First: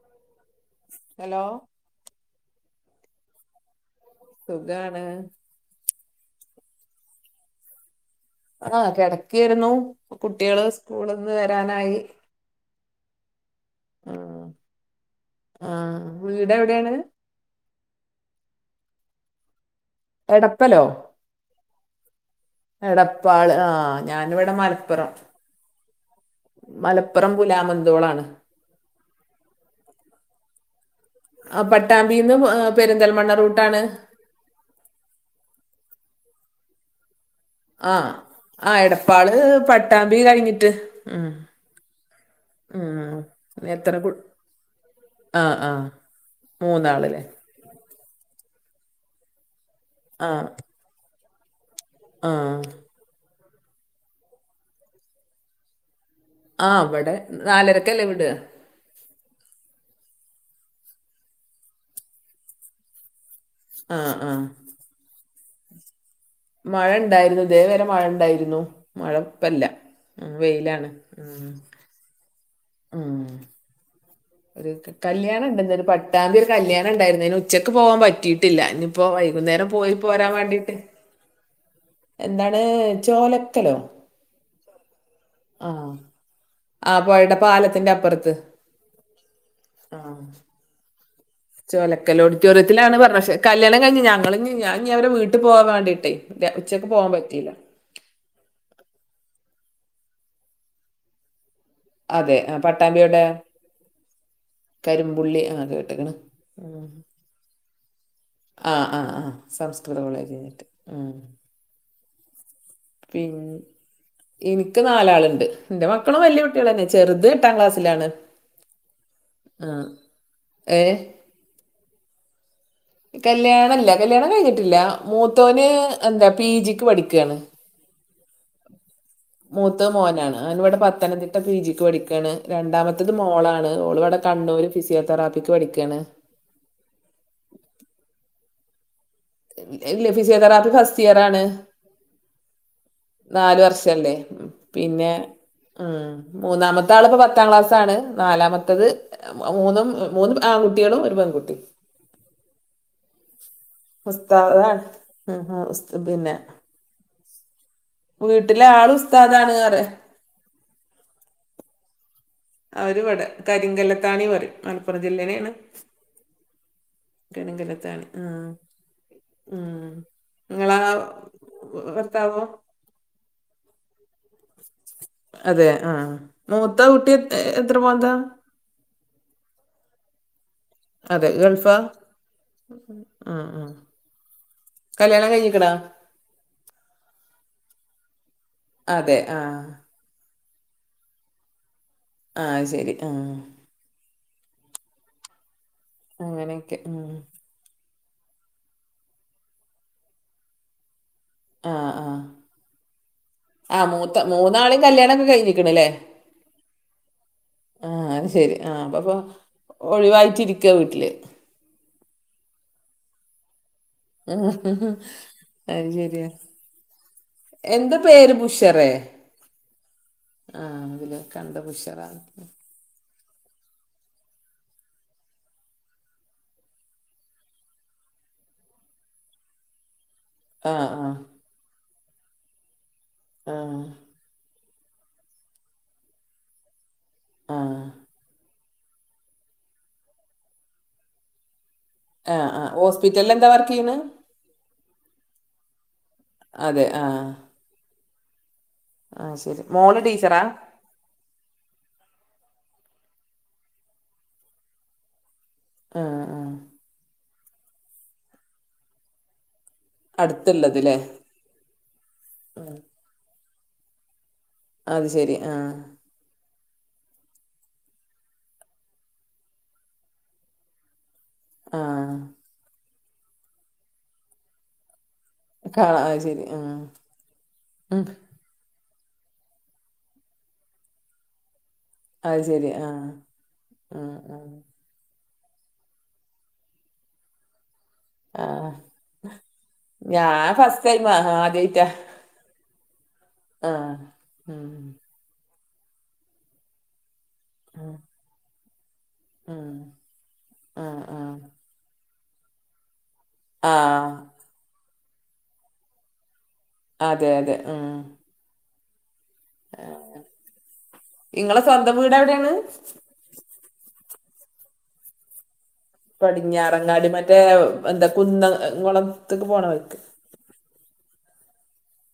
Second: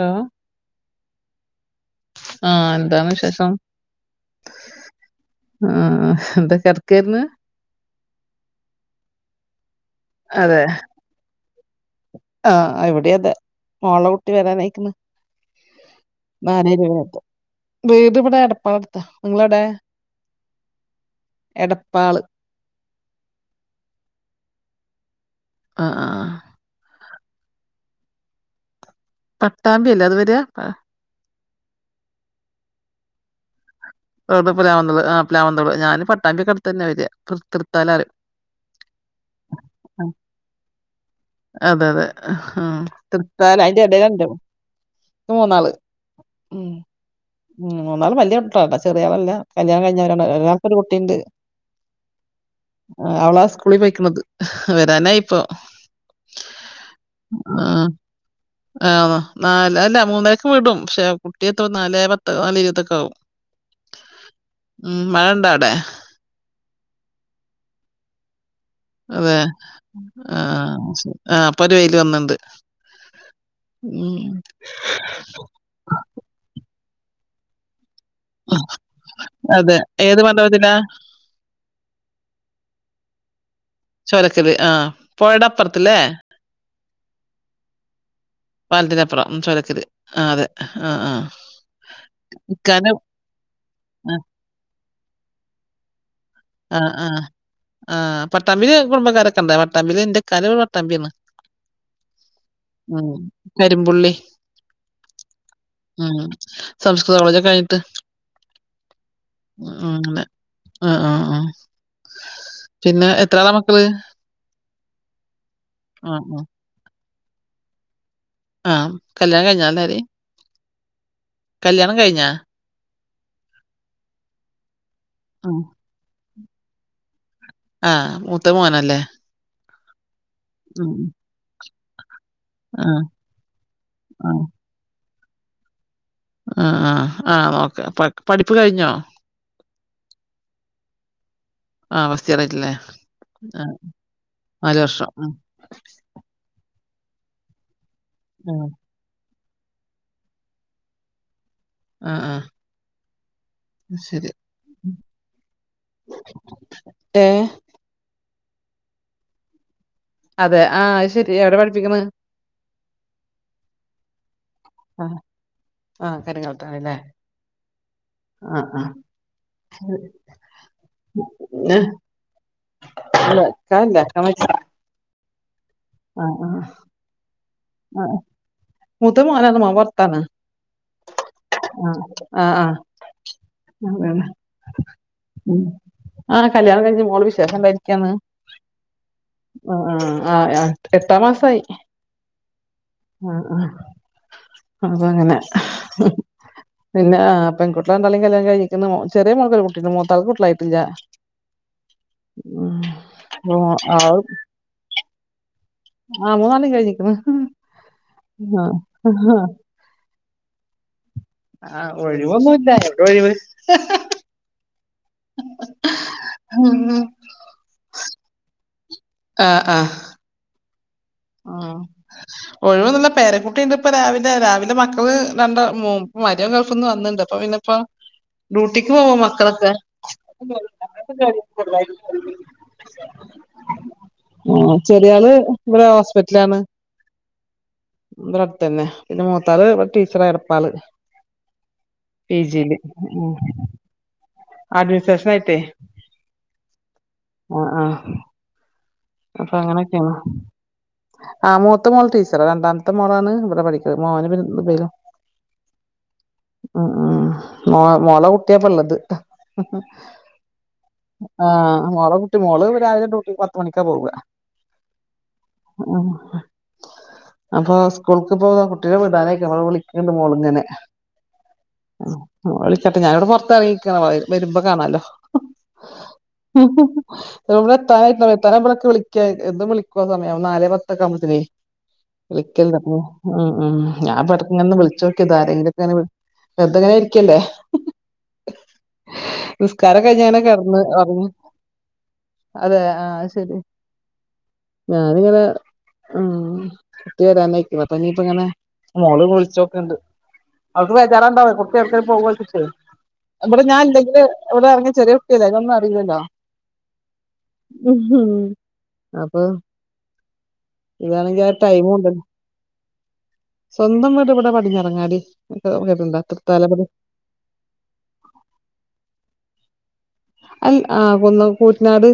Hello hello ആ എന്താണ് വിശേഷം സുഖാണ് ആ എന്താ കറക്കന്ന് ആ കിടക്കിരുന്നു അതെ കുട്ടികള് സ്കൂളിന് വരാനായി ആ ഇവിടെ അതെ മോളെ കുട്ടി ആഹ് വരാനയിക്കന്ന് ആഹ് വീട് മാനേടു എവിടെയാണ് വീട് ഇവിടെ എടപ്പാള എടുത്താ നിങ്ങള എവിട എടപ്പലോ എടപ്പാള് എടപ്പാള് ആ ഞാനിവിടെ മ മലപ്പുറം ആ ആ മലപ്പുറം പുലാമന്തോളാണ് പട്ടാമ്പി അല്ലേ അത് വരയാ ആ പട്ടാമ്പിന്ന് പെരിന്തൽമണ്ണ റൂട്ടാണ് [unintelligible] ഞാന് പട്ടാമ്പെ അടുത്ത് തന്നെ വരി ആ ആ എടപ്പാള് ആ, പട്ടാമ്പി കഴിഞ്ഞിട്ട് ഉം അതെ അതെ ആ ഉം തൃത്താല അതിന്റെ എത്ര കു ഇടയിലണ്ട ആഹ് മൂന്നാള് ആഹ് ഉം മൂന്നാളല്ലേ ഉം മൂന്നാള് വലിയ ഇല്ല ചെറിയളല്ല കല്യാണം കഴിഞ്ഞളാണ് ആഹ് ഒരു കുട്ടിയുണ്ട് ആഹ് ആ അവള സ്കൂളിൽ പോയിക്കണുന്നത് വരാനാ ഇപ്പൊ ആ ഇവിടെ ആ നാലരക്കല്ലേ വിടാ ആ നല് അല്ല മൂന്നാഴ് വിടും പക്ഷെ കുട്ടിയത്തെ നാലേ പത്ത നാല ഇരുപത്തൊക്കെ ആകും ആ ആ അവിടെ മഴ ഉണ്ടായിരുന്നു ഇതദേവരെ മഴ ഉണ്ടായിരുന്നു. അതെ. മഴപ്പല്ല ഉ ആ വെയിലാണ് ശരി. ഉ ആ ഇപ്പൊ ഒരു വെയില് വന്ന്ണ്ട്. ഉ ഉം. ഒരു കല്യാണണ്ട് ഇന്ന് ഒരു പട്ടാംബി ഒരു കല്യാണ ഉണ്ടായിര്ന്ന് അതിന് ഉച്ചക്ക് പോകാൻ പറ്റ പറ്റിയിട്ടില്ല ഇനിയിപ്പോ വൈകുന്നേരം അതെ. പോയി ഏത് പോരാൻ മണ്ഡപത്തിലാ? വാണ്ടിട്ട്. എന്താണ് ചോലക്കലോ. ചുരക്കല് ആ പോയടെ ആ അപ്പർത്ത്ല്ലേ? ആ പൊയടെ പാലത്തിന്റെ അപ്പർത്ത്. പാലറ്റന്റെപ്പറം ചോലക്കല് ആ അതെ ആഹ ആഹ് ചോലക്കൽ ഓഡിറ്റോറിയത്തിലാണ് പറഞ്ഞു പക്ഷെ കല്യാണം കഴിഞ് ആ ഞങ്ങൾഞ്ഞി ഞാഇഞ്ഞി അവരെ വീട്ട് പോവാൻ വാണ്ടിയിട്ടെ ആ ആ ആ പട്ടാമ്പില് കുടുംബക്കാരൊക്കെ ഉണ്ട് ഇന്റെ ഇക്കാന്റെ വീട് പട്ടാമ്പി ആണ് അതെ ആ, ഉ പട്ടാമ്പിയുടെ ഇരുമ്പുള്ളി കരിമ്പുള്ളി ആ കേട്ടിക്കണ് ഉം സംസ്കൃത കോളേജൊക്കെ ആയിട്ട് ആഹ് ആഹ് ആഹ് സംസ്കൃത കോളേജഞിട്ട് ആ ആ ഉം ആ. പിന്നെ പി എത്ര ആളാ മക്കള്? എനിക്ക് നാലാളുണ്ട് എന്റെ ആ മക്കളും ആ. വല്യ കുട്ട്യോളന്നെ ചെറുത് എട്ടാം ക്ലാസ്സിലാണ് ആഹ കല്യാണം കഴിഞ്ഞാല്ലാരിം ഏഹ കല്യാണം കഴിഞ്ഞാ കല്യാണല്ല കല്യാണം കഴിഞ്ഞിട്ടില്ല ആ. മൂത്തോന് എന്താ പി ജി ക്ക് പഠിക്കാണ് ആഹ മൂത്തത് മോനല്ലേ മൂത്ത മോനാണ് ഞാനിവിടെ ഉം. ഉം. പത്തനംതിട്ട പി ജിക്ക് പഠിക്കണ് ആ. രണ്ടാമത്തത് മോളാണ് മോൾ ഇവിടെ കണ്ണൂർ ഫിസിയോതെറാപ്പി ക്ക് പഠിക്കാണ് ആഹ ആ ആ നോക്ക പഠിപ്പ് കഴിഞ്ഞോ? ഫിസിയോ തെറാപ്പി ഫസ്റ്റ് ഇയർ ആണ് ആഹ ഫസ്റ്റിയറായിട്ടില്ലേ നാല് വർഷല്ലേ പിന്നെ ആ. ഉം മൂന്നാമ രാള്പ്പൊ പത്താം ക്ലാസ് ആണ് ആ. നാലാമത്തത് മൂന്നും മൂന്നും ആൺകുട്ട്യോളും ഒരു പെൺകുട്ടിം ആഹ ആഹ ഉസ്താണ് ഹ് ഹ് പിന്നെ ഏ? വീട്ടിലെ ആള് ഉസ്താദാണ് അറിയ അതെ ആഹ അത് ശെരി എവിടെ പഠിപ്പിക്ണ് അവര് വടെ കരിങ്കല്ലത്താണി പറിം മലപ്പുറം ആ. ജില്ലേനെണ് ആ. കരിങ്ങാലത്താണില്ലേ? കരിക്കല്ലത്താണി ആ. ആ. ഉം നിങ്ങളാ ഏ, വർത്താവോ [unintelligible] അതെ ആഹ മുത്ത കുട്ടി എത്ര ആഹ പോന്താ മൂത്ത മോനാണ് മോൻ പൊർത്താണ് അതെ ഗൾഫാ ആഹ ആഹ ആഹ ഉം ഉം അതന്നെ കല്യാണം കഴിഞ്ഞിക്കണാ ഇം കല്യാണം കഴിഞ്ഞ് മോള് വിശേഷം ഇണ്ടായിരിക്കാന്ന് അതെ ആഹ എട്ടാ മാസമായി ആഹ ശെരി ആഹ അപ്പങ്ങനെ അങ്ങനെയൊക്കെ ഉം. പിന്നെ പെകുട്ടി രണ്ടാ ളിം കല്യാണം കഴിഞ്ഞ്ക്ണ് ചെറിയ മോൾക്ക് ഒരു കുട്ടി ഇണ്ട് മൂത്താൾക്ക് കുട്ട്യാളായിട്ടില്ലാ ആഹ ആഹ മോ ആ മൂത്ത മൂന്നാളിം കല്യാണക്കെ കഴിഞ്ക്ക്ണ് ല്ലേ ആഹ മൂന്നാ ളിം കഴിഞ്ഞിക്ണ് ആഹ അത് ശെരി ആഹ് അപ്പപ്പ ഒഴിവായിട്ടിരിക്ക വീട്ടില് ആഹ് ഒഴിവൊന്നുല്ല [unintelligible] ഒഴിവ് ഉഹ്ഹ്. അത് ശരിയ എന്റെ പേര് ബുഷറേ ആഹ ആഹ ആ അതില് ആ കണ്ട ബുഷറാണ് ഒഴിവൊന്നുല്ല പേരക്കുട്ടിണ്ട് ഇപ്പ രാവിലെ രാവിലെ മക്കള് രണ്ട മ മരോൻ ഗൾഫ്ന്ന് വന്നിണ്ട് അപ്പൊ പിന്നെ ഇപ്പോ ഡ്യൂട്ടിക്ക് പോവോ മക്കളൊക്കെ ആ ആ ആഹ ആ ചെടിയാല് ഇവിടെ ഹോസ്പിറ്റലാണ് ആ തന്നെ പിന്നെ മൂത്തത് ഇവിടെ ടീച്ചറ എടപ്പാള് ആ പി ആ ജി ല് ഹോസ്പിറ്റലിൽ എന്താ വർക്ക് ചെയ്യണ് അഡ്മിനി സറ്റേഷ നായിട്ടെ അതെ ആഹ അപ്പൊ മോള് അങ്ങനൊക്കെയാണ് ടീച്ചറാ ആഹ മൂത്ത മോള് ടീച്ചറ രണ്ടാമത്ത് മത്ത മോളാണ് ഇവിടെ പഠിക്കണ് മോനാണ് പിന്നെ ആ ആ മോ മോള കുട്ടിയാപ്പ ള്ളത് അടുത്തുള്ളത് ല്ലേ ആഹ് ആ മോളെ കുട്ടി മോള് രാവിലെ ഡ്യൂട്ടി പത്ത് മണിക്കാ പോവ അത് ശെരി ആഹ ഉം അപ്പൊ സ്കൂൾക്ക് പ്പോ കുട്ടിയെ വിടാനയ് ക്ക്‌ണ് വിളിക്കണ്ട് മോള് ങ്ങനെ ആ വിളിച്ചട്ടെ ഞാനിവിടെ പുറത്ത്റങ്ങിക്കാണ് വരുമ്പോ കാണാല്ലോ കാണാ അത് ശരി ആഹ് യൗടെ ഉം ത്താനെയ്ക്ക് ണത് വിളിക്ക വിളിക്കയ് ആ സമയംവുമ്പളെയ് നാലെ പത്തൊക്കെകുമ്പഴേ അത് ശരി വിളിക്കലില്ല ഉ ആഹ് ഉ ആ ആ ഞാൻ ആഹ് ആഹ് ബെർദങ്ങനെ വിളിചോക്കിയ ഇക്കതരേങ്കിലൊക്കെ അങ്ങനെ വിളിച്ചു വെറതെങ്ങനെ ആരിക്കല്ലേ ആഹ ഞാൻ കഴിഞ്ഞങ്ങനെ കെടന്ന് ഫസ്റ്റ് ടൈംമാ ഒറങ്ങി ആദ്യയ്റ്റാ അതെ ആഹ അത് ശരി ആഹ ഉം ആ ഹ്മ് കുട്ടി വരാനയ്ക്കുണ് അപ്പൊ ഇനിയിപ്പ ങ്ങനെ മോള് ഉം വിളിച്ചൊക്ക്‌ണ്ട് അവൾക്ക് ആഹ് ആഹ് ബേജാറ്ണ്ടാവേ കുട്ടി യൗട്ക്കേലും പോകോച്ചിട്ടേ ഇവിടെ ഞാാൻ ആഹ് ഇല്ലെങ്കില് ഇവിടെ ഇറങ്ങിയ ചെറിയ കുട്ടിയല്ലേ തൊന്നും അറീല്ലല്ലോ അതെ അതെ ഉം ഉ അപ്പൊ ഇതാണെങ്കി ആ ഇങ്ങളെ സ്വന്തം ടൈമുണ്ട് വീട് എവിടേണ് സ്വന്തം വീട് ഇവിടെ പടിഞ്ഞാറങ്ങാടി കേട്ടിട്ടുണ്ടോ തൃത്താലപടി പടിഞ്ഞാറങ്ങാടി മറ്റേ എന്താ കുന്ന കുളത്ത്ക്ക് പോണ വയിക്ക് ആഹ കുന്ന കൂറ്റനാട്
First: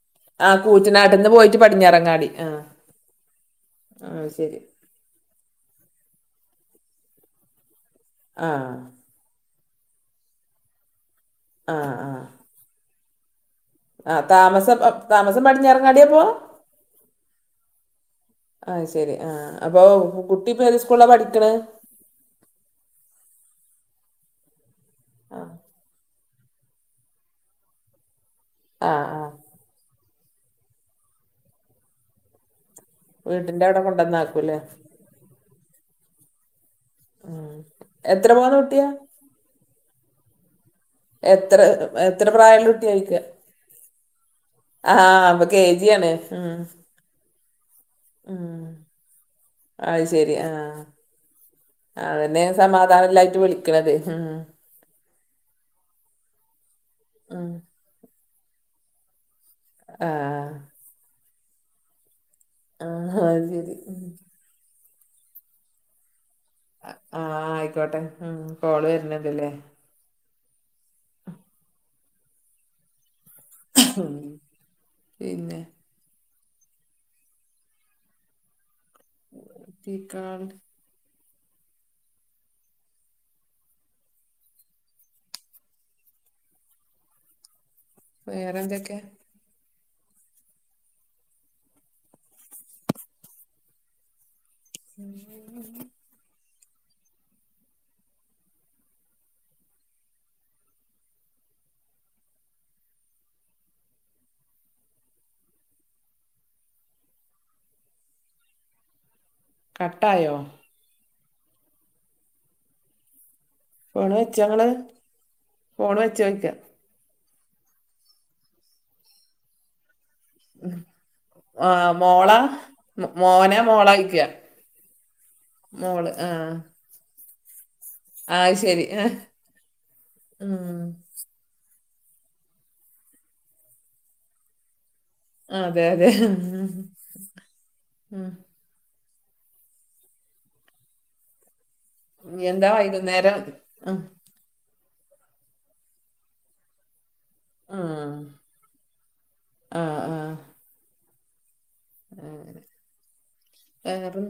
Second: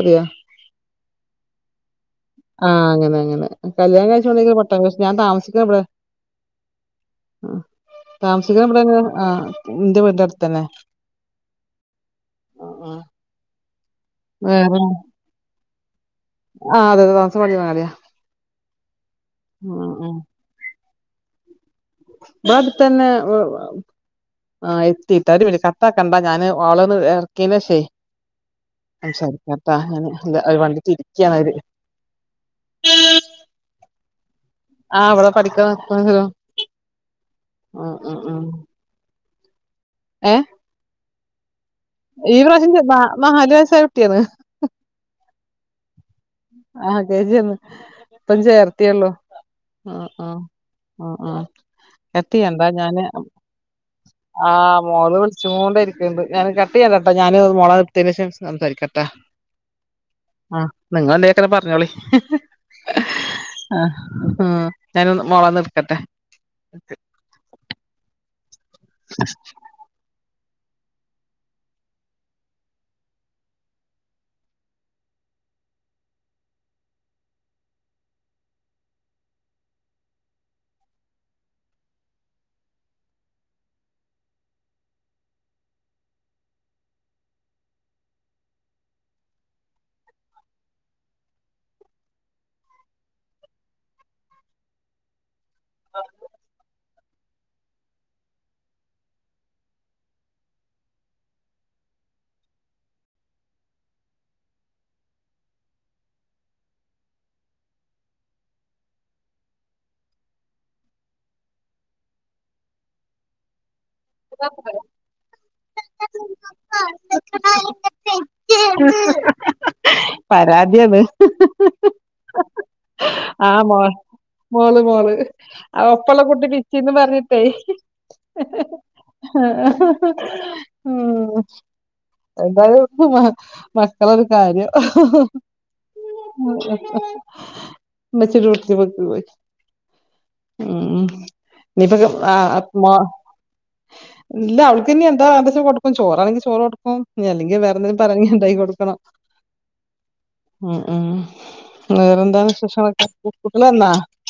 അറിയോ ആഹ് കൂറ്റനാട്ട്ന്ന് പോയിട്ട് പടിഞ്ഞാറങ്ങാടി ആഹ് ആ അങ്ങനെ അങ്ങനെ കല്യാണം ആഹ് കാഴ്ച്ച് കൊണ്ടെയ്ക്ക്ണ് ശരി കോട്ടം പക്ഷേ ഞാൻ താമസിക്കണ ഇബടെ താമസിക്കണേ ആഹ് ഇബടെങ്ങനെ എന്റെ വീടിന്റെട്ത്തന്നെ ആ ആഹ ആ താമസം താമസം പടിഞ്ഞിറങ്ങാടിയപ്പോ ആഹ് അതെ അതെ താമസം പടിഞ്ഞാറങ്ങാടിയ ആഹ് ശെരി ആഹ അപ്പൊ കുട്ടിപ്പൊ ഏത് സ്കൂളില പഠിക്ക്ണ് ഇവ്ടെ അട്തന്നെ ഓ ആ എത്തി താ പോ കട്ടാക്കണ്ട ഞാന് ഓളന്ന് ഇറക്കിനെ ഷെയ് ആഹ് ആഹ് സംസാരിക്കാം കേട്ടാ ഞ എ അത് വണ്ടി തിരിക്കാണത് വീട്ടിന്റെ അവിടെ കൊണ്ടുവന്നക്കാ ആഹ വിടെ പഠിക്കാണങ്കിലോ എത്ര പോന്ന കുട്ടിയാ ഏ എത്ര എത്ര ഈ പ്രായള്ള പ്രാവശ്യംന്താ നാല് വയസായ കുട്ടിയാണ് ആഹ പ്പ കെജിയാണ് ആ [unintelligible] ഉം ഇപ്പംചെർ ത്തേള്ളൂ ആ അത് ആ ശെരി ആഹ് ആ ആ എത്തി അതന്നെ എന്താ ഞാന് സമാധാനല്ലായിട്ട് വിളിക്കണത് ഉം ആഹ മോൾ വിളിച്ച്കൊണ്ട് ണ്ട് ഞൻ കട്ട യ്യെല്ലട്ടാ ഞാന് ഉം മോളെ ഇട്തേൻ ശേഷം സംസാരിക്കാംട്ടാ ആഹ നിങ്ങള് എന്തേലേകേ പറഞ്ഞോളി ആഹ് അത് ശരി ആ ഞാൻന്ന മോളെന്ന് ഇടുക്കട്ടെ. ആ ആയിക്കോട്ടെ ഉം കോൾ വരുന്ന ണ്ടല്ലേ പിന്നെ [unintelligible] വെറെ എന്തൊക്കെ ഉം [inaudible] കട്ടായോ ഫോണ് വെചോങ്ങള് ഫോണ് വെചോയിക്കാ അ അ ആ മോള പരാതിയണ് മോ- ആ മോനെ മോ മോളായിക്ക മോള് മോള് മോള് ഒപ്പല്ല ആ കുട്ടി പിച്ചിന്ന്പറഞ്ഞ ആ ശരി ആ [unintelligible] ഉം എന്തായാലും മക്കളൊരു കാര്യം അതെ അതെ ഹ് [unintelligible] ഉം നിപ്പൊ ആ ഇനി എന്താ പ്പ്മ വൈകുന്നേരം ആ ഇല്ല അവ പിന്നെഞാഎന്താച്ച കൊടുക്കും ചോറാണങ്കിൽ ചോറ് കൊടുക്കും അല്ലെങ്കി വേറെ ആ എന്തെങ്കിലും പറങ്ങി ഉണ്ടായി കൊടുക്കണം. ആ ഉം ഉം വേറെന്താണ് വിശേഷങ്ങളൊക്കെ കുട്ടികള് വന്നാ വേറെഞ്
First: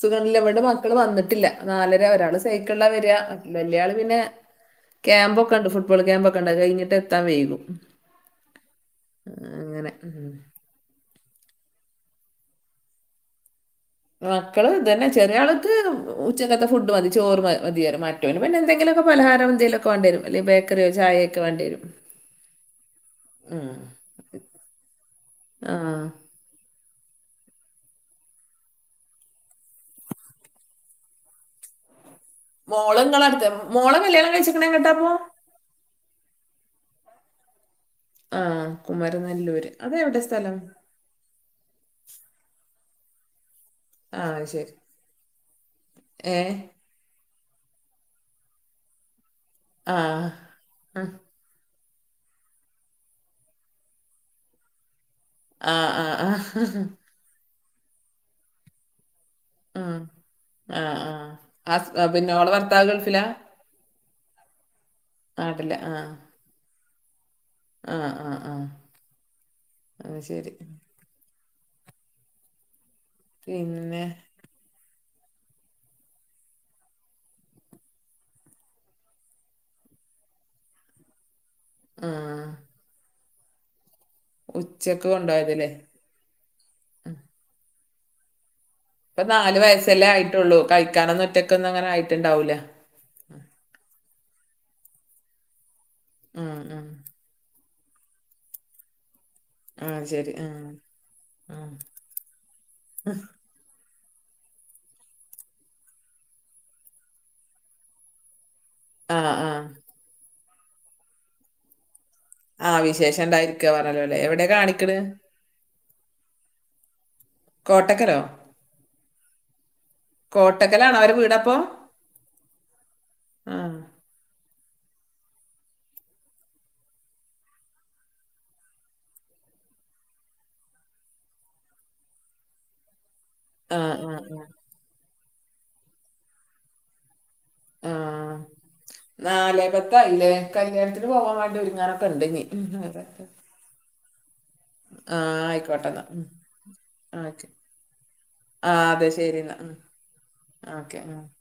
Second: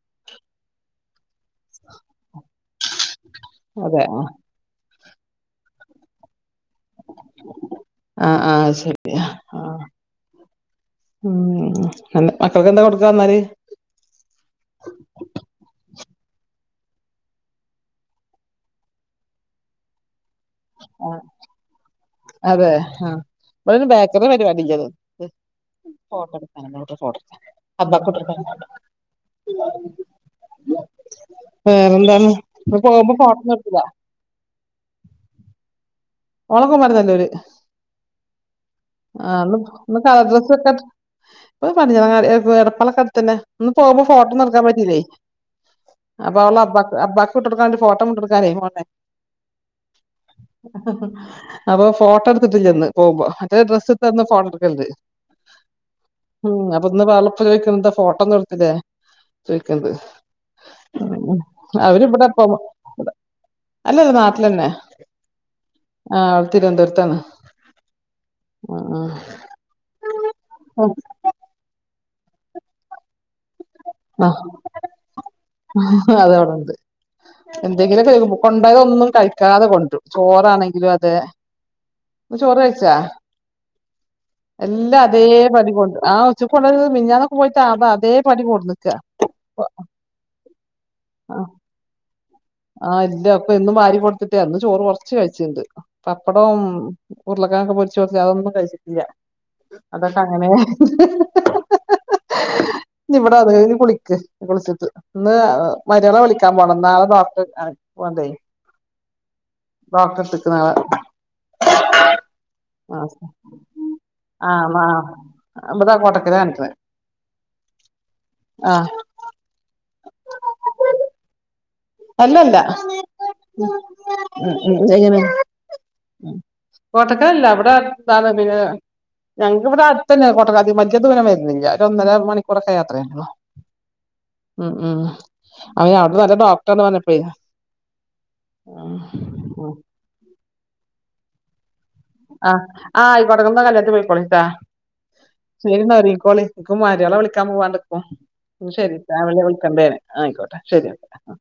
സുഖല്ലേവിടെ മക്കള് വന്നിട്ട് ല്ല നാലര ഒരാള് സൈക്കിളാ വരാ വല്യള് അതെ പിന്നെ ക്യാമ്പൊക്കണ്ട് ഫട്ബോൾ ക്യാമ്പ് ണ്ട കഴിഞ്ഞിട്ട് എത്താൻ വൈകും, ആഹ് ആഹ് അത് ശരി ആഹ് അങ്ങനെ ഉം മക്കൾക്ക് എന്താ കൊടുക്കാവാന്നാല് മക്കള് ഇതന്നെ ചെറിയ ആൾക്ക് ഉച്ചക്കത്തെ ഫുഡ് മതി ചോറ് മതിയും മറ്റന് പിന്നെ എന്തെിലൊക്കെ പലഹാര എന്തെലുംക്കെ വേണ്ടിരും വല ബേക്കറിയോ ചായയൊക്കെ വേണ്ടി വരും അതെ ആ ഉം. ഇവിടെബേക്കറിയുടെ പരിപാടി ഇല്ല [inaudible] ആ വേറെന്താണ് ഇന്ന് പോകുമ്പോ മോളങ്ങള അടുത്ത് ഫോട്ടോന്നും എടുത്തില്ല മോളം കല്യാണം കഴിച്ചിക്കണേ കേട്ടാപ്പൊ ഓളെ മരുന്നല്ലേര് ആ ആ ന്ന് കുമരനെല്ലൂര് ഇന്ന് അതെവിടെ കളർഡ്രസ്സ് സ്ഥലം [unintelligible] സ്കൂളകെ അടുതന്നെ, ഇന്ന് പോകുമ്പോ ആ ഫോട്ടോന്നും ഇട്ൻ ശരി പറ്റില്ലേ, ഏ അപ്പോളെ അബക്ക് അബ ട്ട് കൊടുക്കാണ്ട് ഫോട്ടോ വിട്ടുകൊടുക്കാൻ ആ ആ അപ്പൊ, ഫോട്ടോ എടുത്തിട്ട്ലന്ന് പോകുമ്പോ മറ്റേ ഡ്രസ്സ്ട്ടന്ന് ഫോട്ടോ എടുക്കലുണ്ട് ആ ആ ആ ഉം അപ്പൊന്ന് ഓളെപ്പ ചോയിക്കഫോട്ടോ ഒന്നും കൊടുത്തില്ലേ ചേയിക്ക്ണത് ആ ആ ആ. ഹസ്- ആ, പിന്നെ അവരിവിടെപ്പോ ഓളെ ഭർത്താവ് ഗൾഫിലാ അല്ലല്ല നാട്ടിലന്നെ ആയിട്ടില്ല ആ [unintelligible] ആഹ ആഹ് ആഹ ഉം, അ ശരി ഉം. പിന്നെ ആ അത് അവിടെണ്ട് എന്തെങ്കിലും പേരിന് കൊണ്ടായത് ഒന്നും കഴിക്കാതെ കൊണ്ടരും ചോറാണെങ്കിലും അതെ ആ ചോറ് കഴിച്ച എല്ലാ ഉച്ചക്ക് അതേ കൊണ്ടോയതല്ലേ പടി കൊണ്ട് ആ ഉച്ചക്ക് കൊണ്ടവരുന്നത് മിഞ്ഞിഞ്ഞാന്ന് പോയിട്ട് അതാ അതേ പടി കൊട് ഇപ്പം, നല് വയസല്ലേ ആയിട്ടുള്ളൂ, കഴിക്കാനെന്നും ഒറ്റക്ക് ഒന്നും അങ്ങനെ ആയി ആ ഇല്ല ഇപ്പം എന്നും വാരി കൊടുത്തിട്ടേ, ഇന്ന് ചോറ് കുറച്ച് കഴിച്ചിണ്ട് ഉം പപ്പടവും ഉം ഉരുളകിഴങ്ങൊക്കെ പൊരിച്ച് കൊടുത്തിട്ട് അതൊന്നും കഴിച്ചിട്ടില്ല ആ അതൊക്കെ ശരി ആ അങ്ങനേ ഉണ്ട് ആ ഇനി ഇവിടെ അതേ കുളി കുളിച്ചിട്ട് ഇന്ന് മര്മോളെ വിളിക്കാൻ പോണം നാളെ ഡോക്ട കാണി പോണ്ടെ ആ ആ നാളെ ആ വിശേഷം ഉണ്ടായിരിക്ക പറഞ്ഞല്ലോ അല്ലേ എവിടെ ആ മ കാണിക്കണ് അമ്പതാ കോട്ടക്കലാ കാണിക്കുന്നെ കോട്ടക്കലോ കോട്ടക്കലാണോ അവരുടെ വീടപ്പോ അല്ലല്ല ആ ഉ [inaudible] ഉം കോട്ടക്കല് അല്ല ഇവിടെ [unintelligible] പിന്നെ ഞങ്ങക്ക് ഇവിടെ അടുത്ത തന്നെ കോട്ട [unintelligible] അതിക ദൂരം വരുന്നില്ല ഒരു ഒന്നര മണിക്കൂറൊക്കെ യാത്രയ ആ ആ അ അവന് അവിടെത്തെ നല്ല ഡോക്ടർ പറഞ്ഞപ്പോയെ ആ നാലേ പത്ത് ആയില്ലേ കല്ല്യാണത്തിന് പോവാൻ വേണ്ടി ഒരുങ്ങാ ആ ആയിക്കോട്ടെ നിങ്ങള് കല്യാണത്തിന് പോയിക്കൊളിൻ ട്ടാ ആ ആയിക്കോട്ടെ ശെരിന്ന എന്നാ ഒരിങ്ങി ഉം, കോളിൻ എനിക്ക് മരുളെ ആ, വിളിക്കാൻ ഓക്കെ പോവാനുണ്ട് ഇപ്പോ എന്നാ ആ ശരി അതെ രാവിലെ എന്നാ ഉം, വിളിക്കണ്ട് ഞാൻ ആയിക്കോട്ടെ ഓക്കെ ഉം. ശരിയെന്നാ